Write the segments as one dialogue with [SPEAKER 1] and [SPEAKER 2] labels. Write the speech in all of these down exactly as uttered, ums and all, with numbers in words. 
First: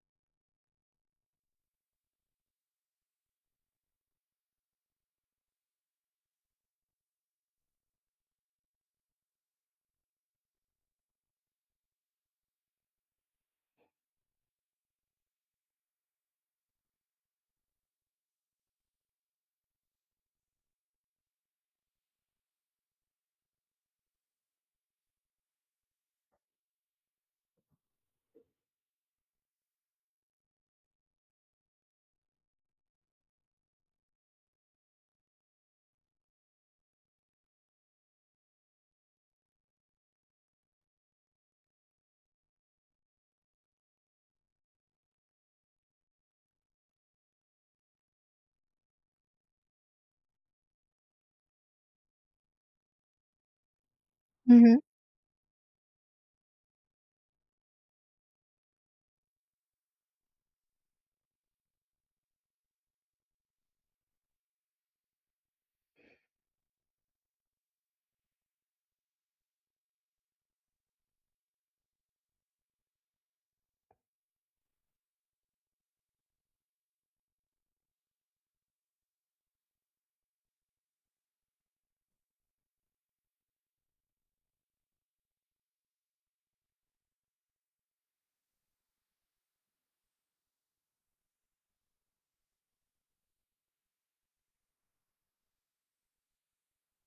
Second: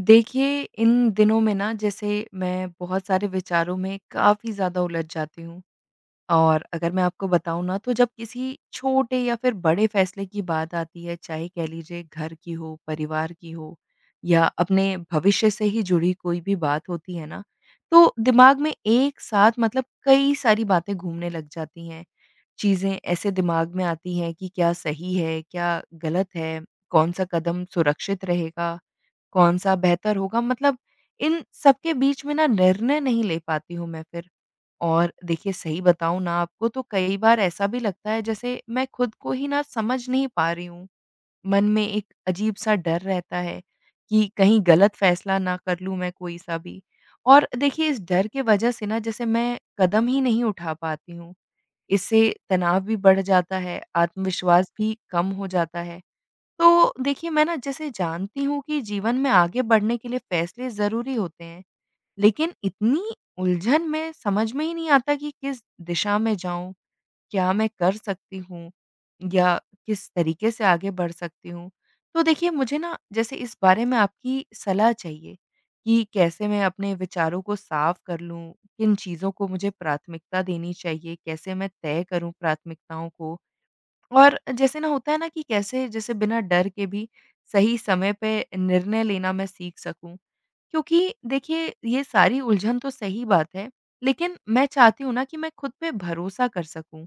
[SPEAKER 1] देखिए, इन दिनों में ना जैसे मैं बहुत सारे विचारों में काफ़ी ज़्यादा उलझ जाती हूँ। और अगर मैं आपको बताऊँ ना तो जब किसी छोटे या फिर बड़े फैसले की बात आती है, चाहे कह लीजिए घर की हो, परिवार की हो या अपने भविष्य से ही जुड़ी कोई भी बात होती है ना, तो दिमाग में एक साथ मतलब कई सारी बातें घूमने लग जाती हैं। चीज़ें ऐसे दिमाग में आती हैं कि क्या सही है, क्या गलत है, कौन-सा कदम सुरक्षित रहेगा, कौन-सा बेहतर होगा मतलब इन सब के बीच में ना निर्णय नहीं ले पाती हूँ मैं फिर। और देखिए सही बताऊँ ना आपको तो कई बार ऐसा भी लगता है जैसे मैं खुद को ही ना समझ नहीं पा रही हूँ। मन में एक अजीब सा डर रहता है कि कहीं गलत फैसला ना कर लूँ मैं कोई सा भी। और देखिए इस डर के वजह से ना जैसे मैं कदम ही नहीं उठा पाती हूँ। इससे तनाव भी बढ़ जाता है,
[SPEAKER 2] हुँ,
[SPEAKER 1] आत्मविश्वास
[SPEAKER 2] हुँ।
[SPEAKER 1] भी कम हो जाता है। तो देखिए मैं ना जैसे जानती हूँ कि जीवन में आगे बढ़ने के लिए फैसले ज़रूरी होते हैं, लेकिन इतनी उलझन में समझ में ही नहीं आता कि किस दिशा में जाऊँ? क्या मैं कर सकती हूँ? या किस तरीके से आगे बढ़ सकती हूँ? तो देखिए मुझे ना जैसे इस बारे में आपकी सलाह चाहिए कि कैसे मैं अपने विचारों को साफ कर लूँ? किन चीज़ों को मुझे प्राथमिकता देनी चाहिए? कैसे मैं तय करूँ प्राथमिकताओं को? और जैसे ना होता है ना कि कैसे जैसे बिना डर के भी सही समय पे निर्णय लेना मैं सीख सकूँ? क्योंकि देखिए ये सारी उलझन तो सही बात है, लेकिन मैं चाहती हूँ ना कि मैं खुद पे भरोसा कर सकूँ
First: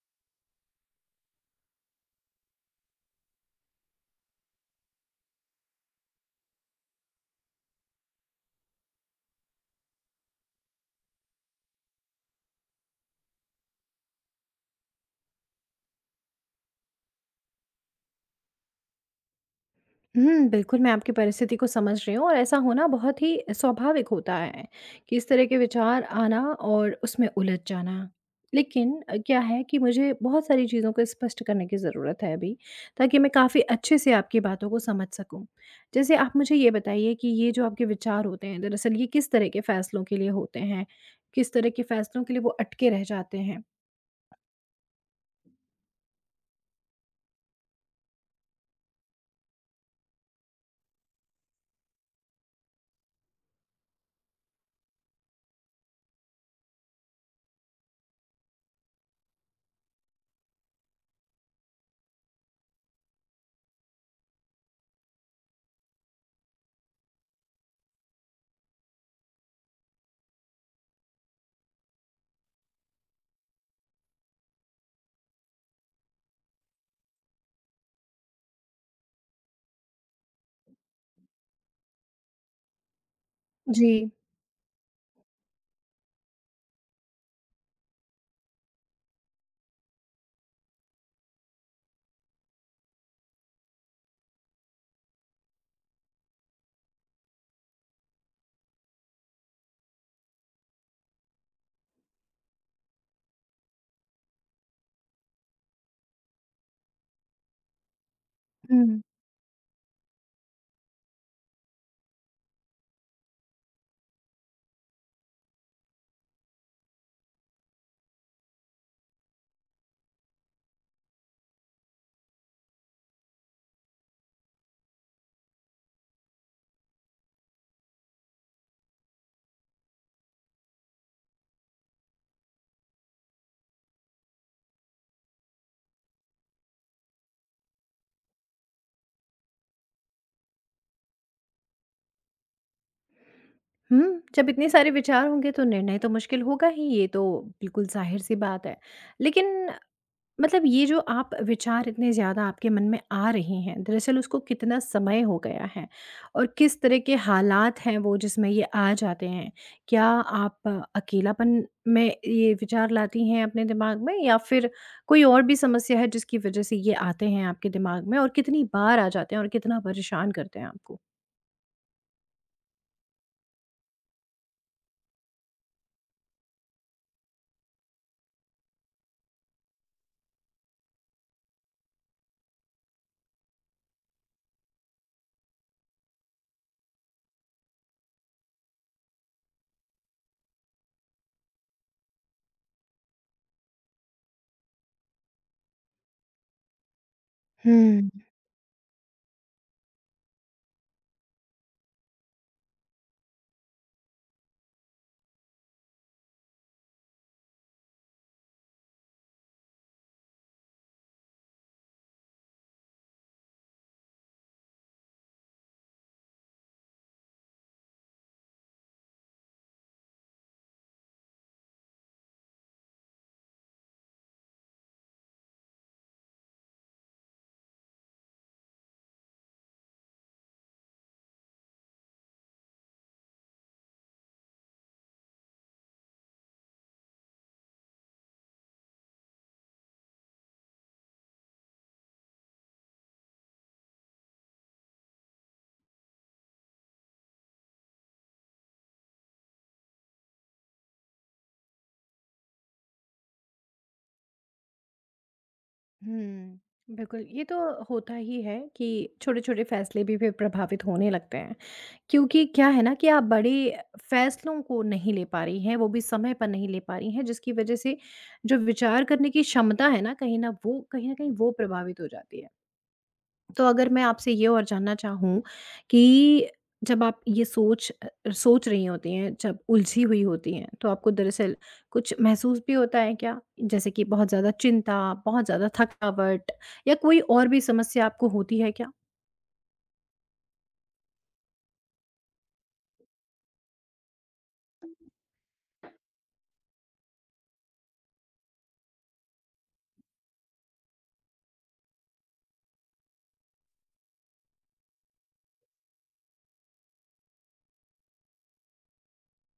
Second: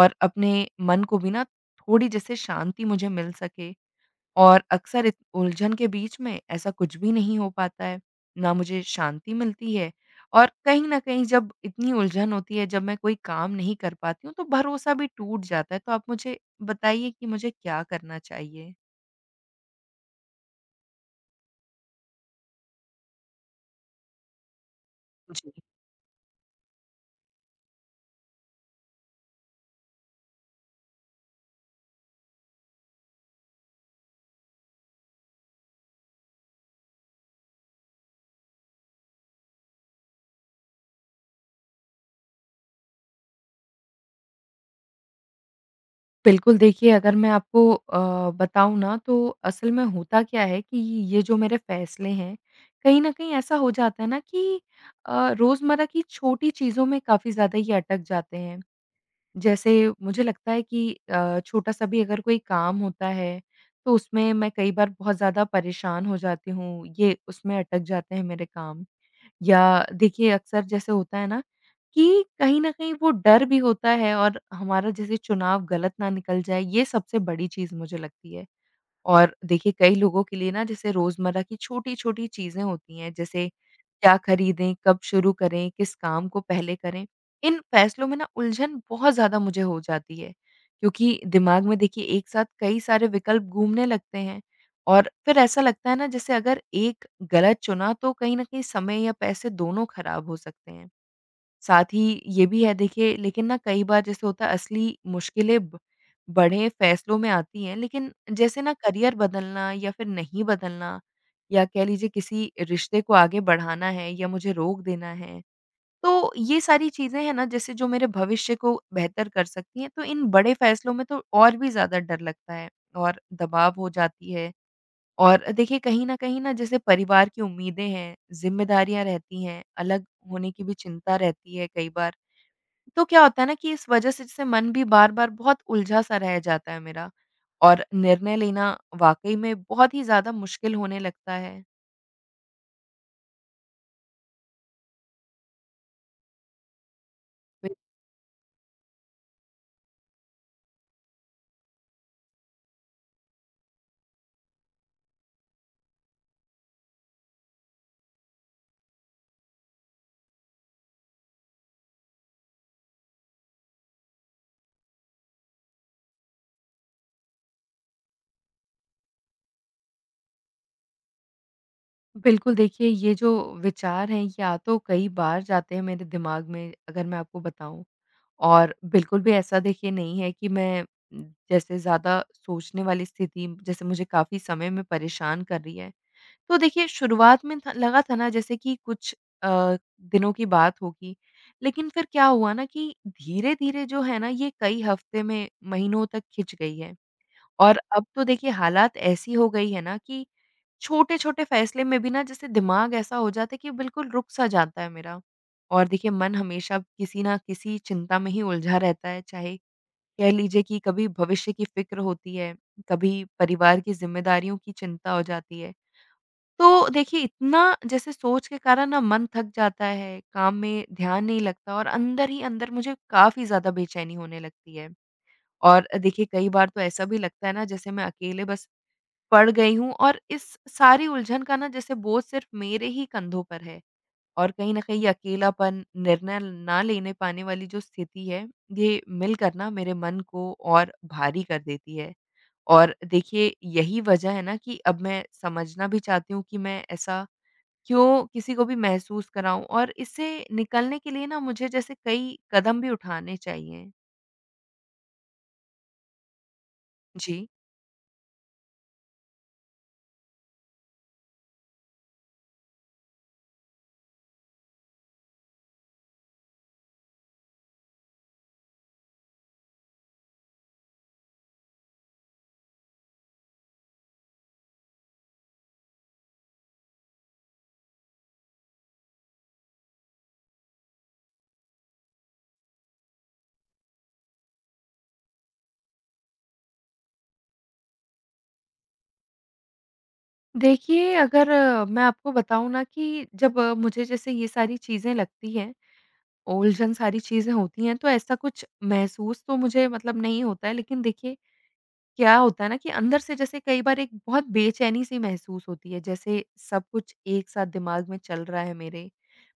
[SPEAKER 1] और अपने मन को भी ना थोड़ी जैसे शांति मुझे मिल सके और अक्सर इत उलझन के बीच में ऐसा कुछ भी नहीं हो पाता है, ना मुझे शांति मिलती है और कहीं न कहीं जब इतनी उलझन होती है, जब मैं कोई काम नहीं कर पाती हूँ, तो भरोसा भी टूट जाता है। तो आप मुझे बताइए कि मुझे क्या करना चाहिए?
[SPEAKER 2] हुँ, बिल्कुल मैं आपकी परिस्थिति को समझ रही हूँ और ऐसा होना बहुत ही स्वाभाविक होता है कि इस तरह
[SPEAKER 1] जी।
[SPEAKER 2] के विचार आना और उसमें उलझ जाना। लेकिन अ, क्या है कि मुझे बहुत सारी चीज़ों को स्पष्ट करने की ज़रूरत है अभी, ताकि मैं काफ़ी अच्छे से आपकी बातों को समझ सकूँ। जैसे आप मुझे ये बताइए कि ये जो आपके विचार होते हैं, दरअसल ये किस तरह के फ़ैसलों के लिए होते हैं? किस तरह के फैसलों के लिए वो अटके रह जाते हैं।
[SPEAKER 1] बिल्कुल, देखिए अगर मैं आपको अ, बताऊँ ना तो असल में होता क्या है कि ये जो मेरे फैसले हैं, कहीं न कहीं ऐसा हो जाता है ना कि अ, रोज़मर्रा की छोटी चीज़ों में काफ़ी ज़्यादा ये अटक जाते हैं। जैसे मुझे लगता है कि अ, छोटा-सा भी अगर कोई काम होता है, तो उसमें मैं कई बार बहुत ज़्यादा परेशान हो जाती हूँ, ये उसमें अटक जाते हैं मेरे काम। या देखिए अक्सर जैसे होता है ना कि कहीं न कहीं वो डर भी होता है और हमारा जैसे चुनाव गलत ना निकल जाए, ये सबसे बड़ी चीज़ मुझे लगती है। और देखिए कई लोगों के लिए ना जैसे रोज़मर्रा की छोटी-छोटी चीज़ें होती हैं, जैसे
[SPEAKER 2] जी।
[SPEAKER 1] क्या खरीदें, कब शुरू करें, किस काम को पहले करें, इन फैसलों में ना उलझन बहुत ज़्यादा मुझे हो जाती है। क्योंकि दिमाग में देखिए एक साथ कई सारे विकल्प घूमने लगते हैं और फिर ऐसा लगता है ना जैसे अगर एक गलत चुना तो कहीं न कहीं समय या पैसे दोनों खराब हो सकते हैं। साथ ही ये भी है देखिए लेकिन ना कई बार जैसे होता है असली मुश्किलें ब बड़े फैसलों में आती हैं, लेकिन जैसे ना
[SPEAKER 2] हुँ।
[SPEAKER 1] करियर बदलना या फिर नहीं बदलना या कह लीजिए किसी रिश्ते को आगे बढ़ाना है या मुझे रोक देना है। तो ये सारी चीज़ें हैं ना जैसे जो मेरे भविष्य को बेहतर कर सकती हैं, तो इन बड़े फैसलों में तो और भी ज़्यादा डर लगता है और दबाव हो जाती है। और देखिए कहीं न कहीं ना जैसे परिवार की उम्मीदें हैं, ज़िम्मेदारियाँ रहती हैं, अलग होने की भी चिंता रहती है कई बार। तो क्या होता है ना कि इस वजह से जैसे मन भी बार-बार बहुत उलझा-सा रह जाता है मेरा और निर्णय लेना वाक़ई में बहुत ही ज़्यादा मुश्किल होने लगता है।
[SPEAKER 2] हुँ, जब इतने सारे विचार होंगे तो निर्णय तो मुश्किल होगा ही, ये तो
[SPEAKER 1] बिल
[SPEAKER 2] बिल्कुल ज़ाहिर-सी बात है। लेकिन मतलब ये जो आप विचार इतने ज़्यादा आपके मन में आ रहे हैं, दरअसल उसको कितना समय हो गया है? और किस तरह के हालात हैं वो जिसमें ये आ जाते हैं? क्या आप अ, अकेलापन में ये विचार लाती हैं अपने दिमाग में, या फिर कोई और भी समस्या है जिसकी वजह से ये आते हैं आपके दिमाग में, और कितनी बार आ जाते हैं और कितना परेशान करते हैं आपको?
[SPEAKER 1] बिल्कुल, देखिए ये जो विचार हैं ये आ तो कई बार जाते हैं मेरे दिमाग में अगर मैं आपको बताऊँ और बिल्कुल भी ऐसा देखिए नहीं है कि मैं जैसे ज़्यादा सोचने वाली स्थिति जैसे मुझे काफ़ी समय में परेशान कर रही है। तो देखिए, शुरुआत में था लगा था ना जैसे कि कुछ अ, दिनों की बात होगी, लेकिन फिर क्या हुआ ना कि धीरे-धीरे जो है ना ये कई हफ्ते में, महीनों तक खिंच गई है।
[SPEAKER 2] हुँ,
[SPEAKER 1] और अब
[SPEAKER 2] हुँ।
[SPEAKER 1] तो देखिए हालात ऐसी हो गई है ना कि छोटे-छोटे फैसले में भी ना जैसे दिमाग ऐसा हो जाता है कि बिल्कुल रुक-सा जाता है मेरा। और देखिए मन हमेशा किसी ना किसी चिंता में ही उलझा रहता है, चाहे कह लीजिए कि कभी भविष्य की फ़िक्र होती है, कभी परिवार की ज़िम्मेदारियों की चिंता हो जाती है। तो देखिए इतना जैसे सोच के कारण ना मन थक जाता है, काम में ध्यान नहीं लगता और अंदर ही अंदर मुझे काफ़ी ज़्यादा बेचैनी होने लगती है। और देखिए कई बार तो ऐसा भी लगता है ना जैसे मैं अकेले बस पड़ गई हूँ और इस सारी उलझन का ना जैसे बोझ सिर्फ़ मेरे ही कंधों पर है। और कहीं न कहीं ये अकेलापन, निर्णय ना लेने पाने वाली जो स्थिति है, ये मिलकर ना मेरे मन को और भारी कर देती है। और देखिए यही वजह है ना कि अब मैं समझना भी चाहती हूँ कि मैं ऐसा क्यों किसी को भी महसूस कराऊँ और इससे निकलने के लिए ना मुझे जैसे कई कदम भी उठाने चाहिए।
[SPEAKER 2] हुँ, बिल्कुल, ये
[SPEAKER 1] जी।
[SPEAKER 2] तो होता ही है कि छोटे-छोटे फैसले भी फिर प्रभावित होने लगते हैं। क्योंकि क्या है ना कि आप बड़े फैसलों को नहीं ले पा रही हैं, वो भी समय पर नहीं ले पा रही हैं, जिसकी वजह से जो विचार करने की क्षमता है ना, कहीं न वो कहीं न कहीं वो प्रभावित हो जाती है। तो अगर मैं आपसे ये और जानना चाहूँ कि जब आप ये सोच अ, सोच रही होती हैं, जब उलझी हुई होती हैं, तो आपको दरअसल कुछ महसूस भी होता है क्या? जैसे कि बहुत ज़्यादा चिंता, बहुत ज़्यादा थकावट, या कोई और भी समस्या आपको होती है क्या?
[SPEAKER 1] देखिए, अगर अ, मैं आपको बताऊँ ना कि जब अ, मुझे जैसे ये सारी चीज़ें लगती हैं, उलझन सारी चीज़ें होती हैं, तो ऐसा कुछ महसूस तो मुझे मतलब नहीं होता है। लेकिन देखिए, क्या होता है ना कि अंदर से जैसे कई बार एक बहुत बेचैनी-सी महसूस होती है, जैसे सब कुछ एक साथ दिमाग में चल रहा है मेरे।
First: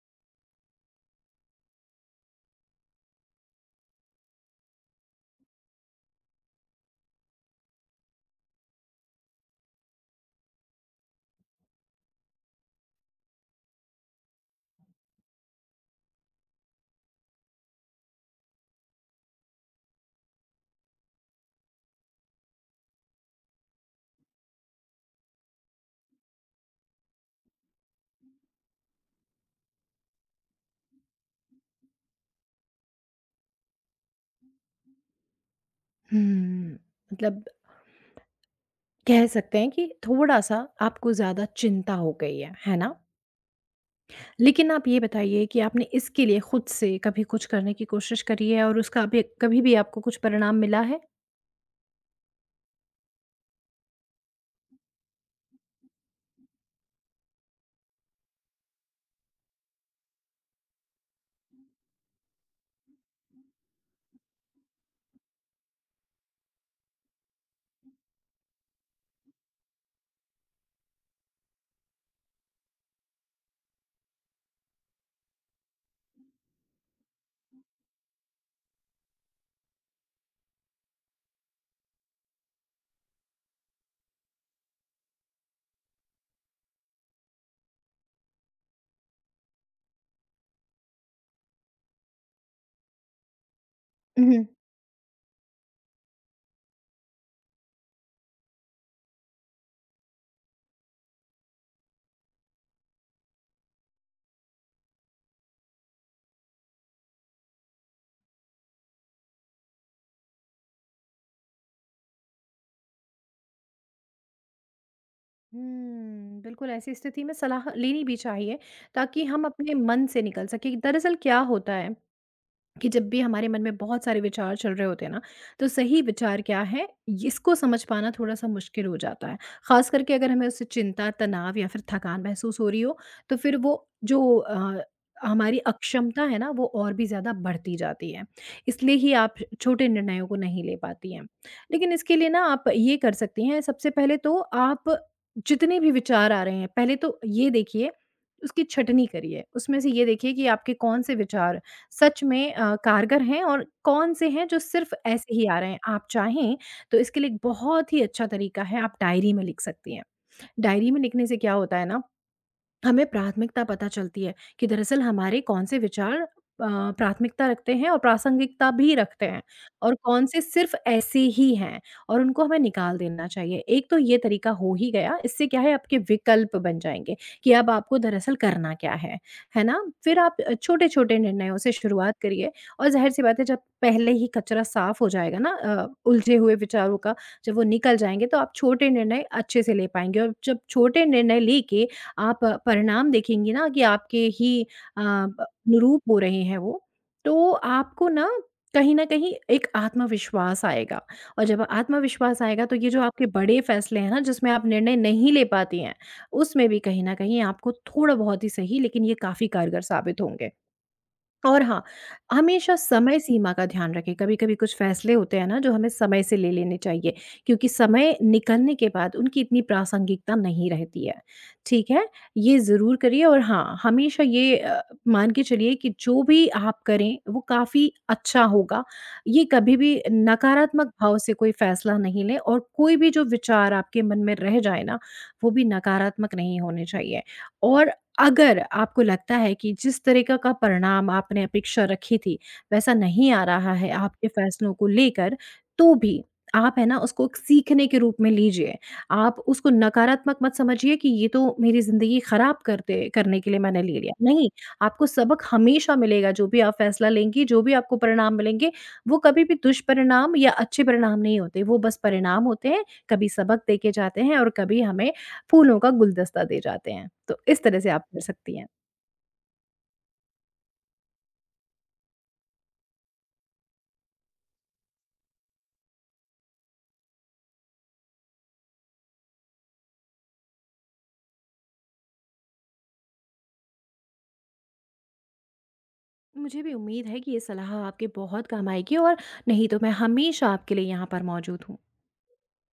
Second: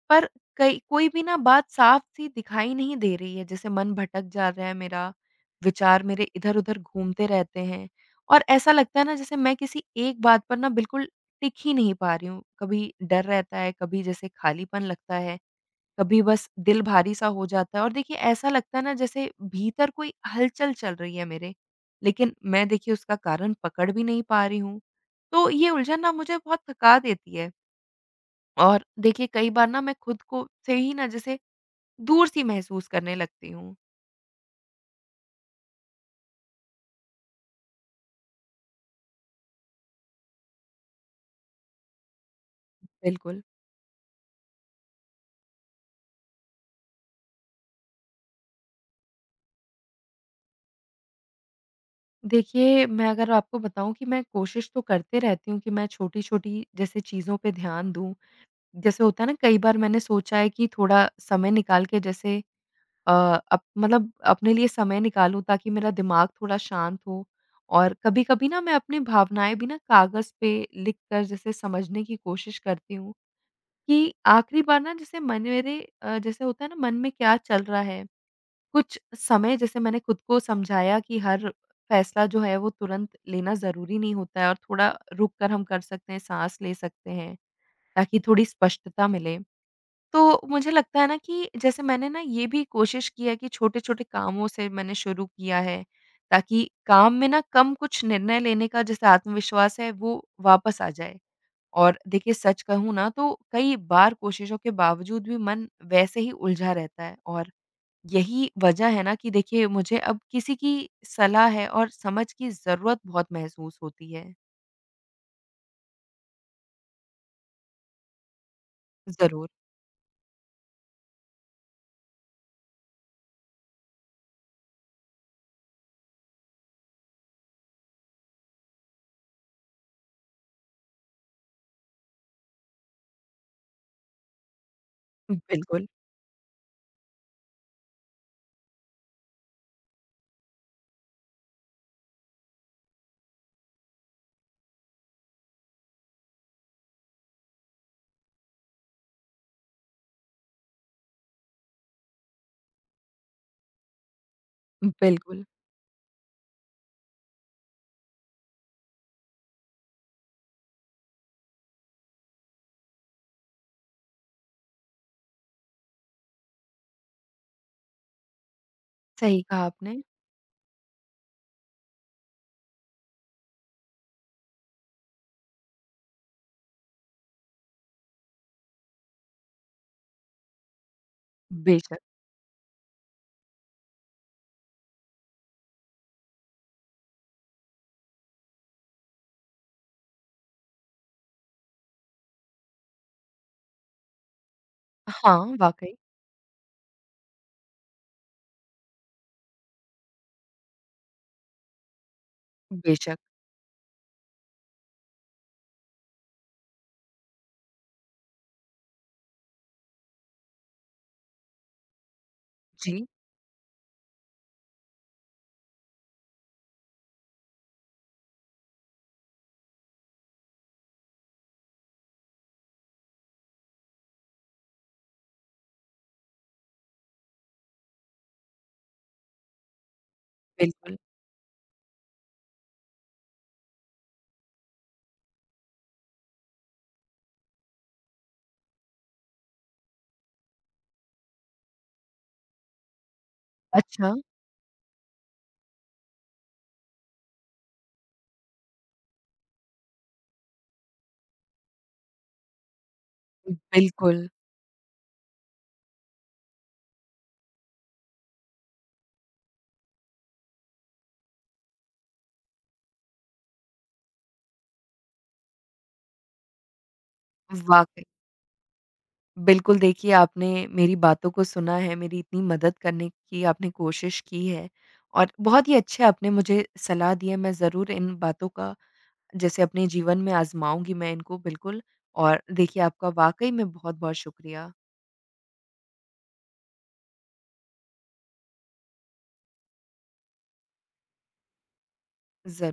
[SPEAKER 1] पर कई कोई भी ना बात साफ-सी दिखाई नहीं दे रही है, जैसे मन भटक जा रहा है मेरा, विचार मेरे इधर-उधर घूमते रहते हैं और ऐसा लगता है ना जैसे मैं किसी एक बात पर ना बिल्कुल टिक ही नहीं पा रही हूँ। कभी डर रहता है, कभी जैसे खालीपन लगता है, कभी बस दिल भारी-सा हो जाता है और देखिए ऐसा लगता है ना जैसे भीतर कोई हलचल चल रही है मेरे, लेकिन मैं देखिए उसका कारण पकड़ भी नहीं पा रही हूँ। तो ये उलझन ना मुझे बहुत थका देती है। और देखिए कई बार ना मैं खुद को से ही ना जैसे दूर-सी महसूस करने लगती हूँ।
[SPEAKER 2] हुँ, मतलब कह सकते हैं कि थोड़ा-सा आपको ज़्यादा चिंता हो गई है, है ना?
[SPEAKER 1] बिल्कुल।
[SPEAKER 2] लेकिन आप ये बताइए कि आपने इसके लिए खुद से कभी कुछ करने की कोशिश करी है, और उसका अभी कभी भी आपको कुछ परिणाम मिला है?
[SPEAKER 1] देखिए मैं अगर आपको बताऊँ कि मैं कोशिश तो करते रहती हूँ कि मैं छोटी-छोटी जैसे चीज़ों पे ध्यान दूँ। जैसे होता है ना कई बार मैंने सोचा है कि थोड़ा समय निकाल के जैसे अ, अप मतलब अपने लिए समय निकालूँ ताकि मेरा दिमाग थोड़ा शांत हो और कभी-कभी ना मैं अपनी भावनाएँ भी ना कागज़ पे लिख कर जैसे समझने की कोशिश करती हूँ। कि आखिरी बार ना जैसे मन मेरे अ, जैसे होता है ना मन में क्या चल रहा है, कुछ समय जैसे मैंने खुद को समझाया कि हर फैसला जो है वो तुरंत लेना ज़रूरी नहीं होता है और थोड़ा रुक कर हम कर सकते हैं, साँस ले सकते हैं, ताकि थोड़ी स्पष्टता मिले। तो मुझे लगता है ना कि जैसे मैंने ना ये भी कोशिश की है कि छोटे-छोटे
[SPEAKER 2] हुँ।
[SPEAKER 1] कामों से मैंने शुरू किया है, ताकि काम में ना कम कुछ निर्णय लेने का जैसे आत्मविश्वास है वो वापस आ जाए। और देखिए सच कहूँ ना तो कई बार कोशिशों के बावजूद भी मन वैसे ही उलझा रहता है और यही वजह है ना कि देखिए मुझे अब किसी की सलाह है और समझ की ज़रूरत बहुत महसूस होती है।
[SPEAKER 2] हुँ, बिल्कुल ऐसी स्थिति में सलाह लेनी भी चाहिए, ताकि हम
[SPEAKER 1] ज़रूर।
[SPEAKER 2] अपने मन से निकल सकें। दरअसल क्या होता है कि जब भी हमारे मन में बहुत सारे विचार चल रहे होते हैं ना, तो सही विचार क्या है, ये इसको समझ पाना थोड़ा-सा मुश्किल हो जाता है। ख़ास करके अगर हमें उससे चिंता, तनाव या फिर थकान महसूस हो रही हो, तो फिर वो जो अ, हमारी
[SPEAKER 1] बिल्कुल,
[SPEAKER 2] अक्षमता है ना, वो और भी ज़्यादा बढ़ती जाती है। इसलिए ही आप छोटे निर्णयों को नहीं ले पाती हैं। लेकिन इसके लिए ना आप ये कर सकती हैं, सबसे पहले तो आप जितने भी विचार आ रहे हैं, पहले तो ये देखिए, उसकी छँटनी करिए। उसमें से ये देखिए कि आपके कौन से विचार सच में अ, कारगर हैं और कौन से हैं जो सिर्फ़ ऐसे
[SPEAKER 1] बिल्कुल।
[SPEAKER 2] ही आ रहे हैं। आप चाहें तो इसके लिए एक बहुत ही अच्छा तरीका है, आप डायरी में लिख सकती हैं। डायरी में लिखने से क्या होता है ना, हमें प्राथमिकता पता चलती है कि दरअसल हमारे कौन से विचार अ, प्राथमिकता रखते हैं और प्रासंगिकता भी रखते हैं,
[SPEAKER 1] सही कहा
[SPEAKER 2] और
[SPEAKER 1] आपने।
[SPEAKER 2] कौन से सिर्फ ऐसे ही हैं और उनको हमें निकाल देना चाहिए। एक तो ये तरीका हो ही गया, इससे क्या है, आपके विकल्प बन जाएँगे कि अब आपको दरअसल करना क्या है, है ना? फिर आप अ, छोटे-छोटे निर्णयों से
[SPEAKER 1] बेशक।
[SPEAKER 2] शुरुआत करिए, और ज़ाहिर-सी बात है, जब पहले ही कचरा साफ हो जाएगा ना अ, उलझे हुए विचारों का, जब वो निकल जाएँगे, तो आप छोटे निर्णय अच्छे से ले पाएँगे। और जब छोटे निर्णय लेके आप अ, परिणाम देखेंगी ना कि आपके ही अ, ब
[SPEAKER 1] हाँ, वाक़ई।
[SPEAKER 2] अनुरूप हो रहे हैं वो, तो आपको ना कहीं न कहीं एक आत्मविश्वास आएगा। और जब आत्मविश्वास आएगा, तो ये जो
[SPEAKER 1] बेशक।
[SPEAKER 2] आपके बड़े फैसले हैं ना, जिसमें आप निर्णय नहीं ले पाती हैं, उसमें भी कहीं न कहीं आपको थोड़ा बहुत ही सही, लेकिन ये काफ़ी कारगर साबित होंगे। और हाँ, हमेशा
[SPEAKER 1] जी,
[SPEAKER 2] समय सीमा का ध्यान रखें। कभी-कभी कुछ फैसले होते हैं ना जो हमें समय से ले लेने चाहिए, क्योंकि समय निकलने के बाद उनकी इतनी प्रासंगिकता नहीं रहती है। ठीक है? ये ज़रूर करिए। और हाँ, हमेशा ये अ, मान के चलिए कि जो भी आप करें वो काफ़ी अच्छा होगा। ये कभी भी नकारात्मक
[SPEAKER 1] बिल्कुल।
[SPEAKER 2] भाव से कोई फैसला नहीं लें, और कोई भी जो विचार आपके मन में रह जाए ना, वो भी नकारात्मक नहीं होने चाहिए। और अगर आपको लगता है कि जिस तरीका का परिणाम आपने अपेक्षा रखी थी, वैसा नहीं आ रहा है
[SPEAKER 1] अच्छा,
[SPEAKER 2] आपके फ़ैसलों को लेकर, तो भी आप, है ना, उसको एक सीखने के रूप में लीजिए। आप उसको नकारात्मक मत समझिए कि ये तो मेरी ज़िंदगी ख़राब करते करने के लिए मैंने ले लिया।
[SPEAKER 1] बिल्कुल,
[SPEAKER 2] नहीं, आपको सबक हमेशा मिलेगा। जो भी आप फ़ैसला लेंगी, जो भी आपको परिणाम मिलेंगे, वो कभी भी दुष्परिणाम या अच्छे परिणाम नहीं होते। वो बस परिणाम होते हैं, कभी सबक देके जाते हैं और कभी हमें फूलों का गुलदस्ता दे जाते हैं। तो इस तरह से आप
[SPEAKER 1] वाक़ई।
[SPEAKER 2] कर सकती हैं।
[SPEAKER 1] बिल्कुल, देखिए आपने मेरी बातों को सुना है, मेरी इतनी मदद करने की आपने कोशिश की है और बहुत ही अच्छे आपने मुझे सलाह दी है। मैं ज़रूर इन बातों का जैसे अपने जीवन में आज़माऊँगी मैं इनको बिल्कुल और देखिए आपका वाक़ई में बहुत-बहुत शुक्रिया।
[SPEAKER 2] मुझे भी उम्मीद है कि ये सलाह आपके बहुत काम आएगी, और नहीं तो मैं हमेशा आपके लिए यहाँ पर मौजूद हूँ।
[SPEAKER 1] ज़रू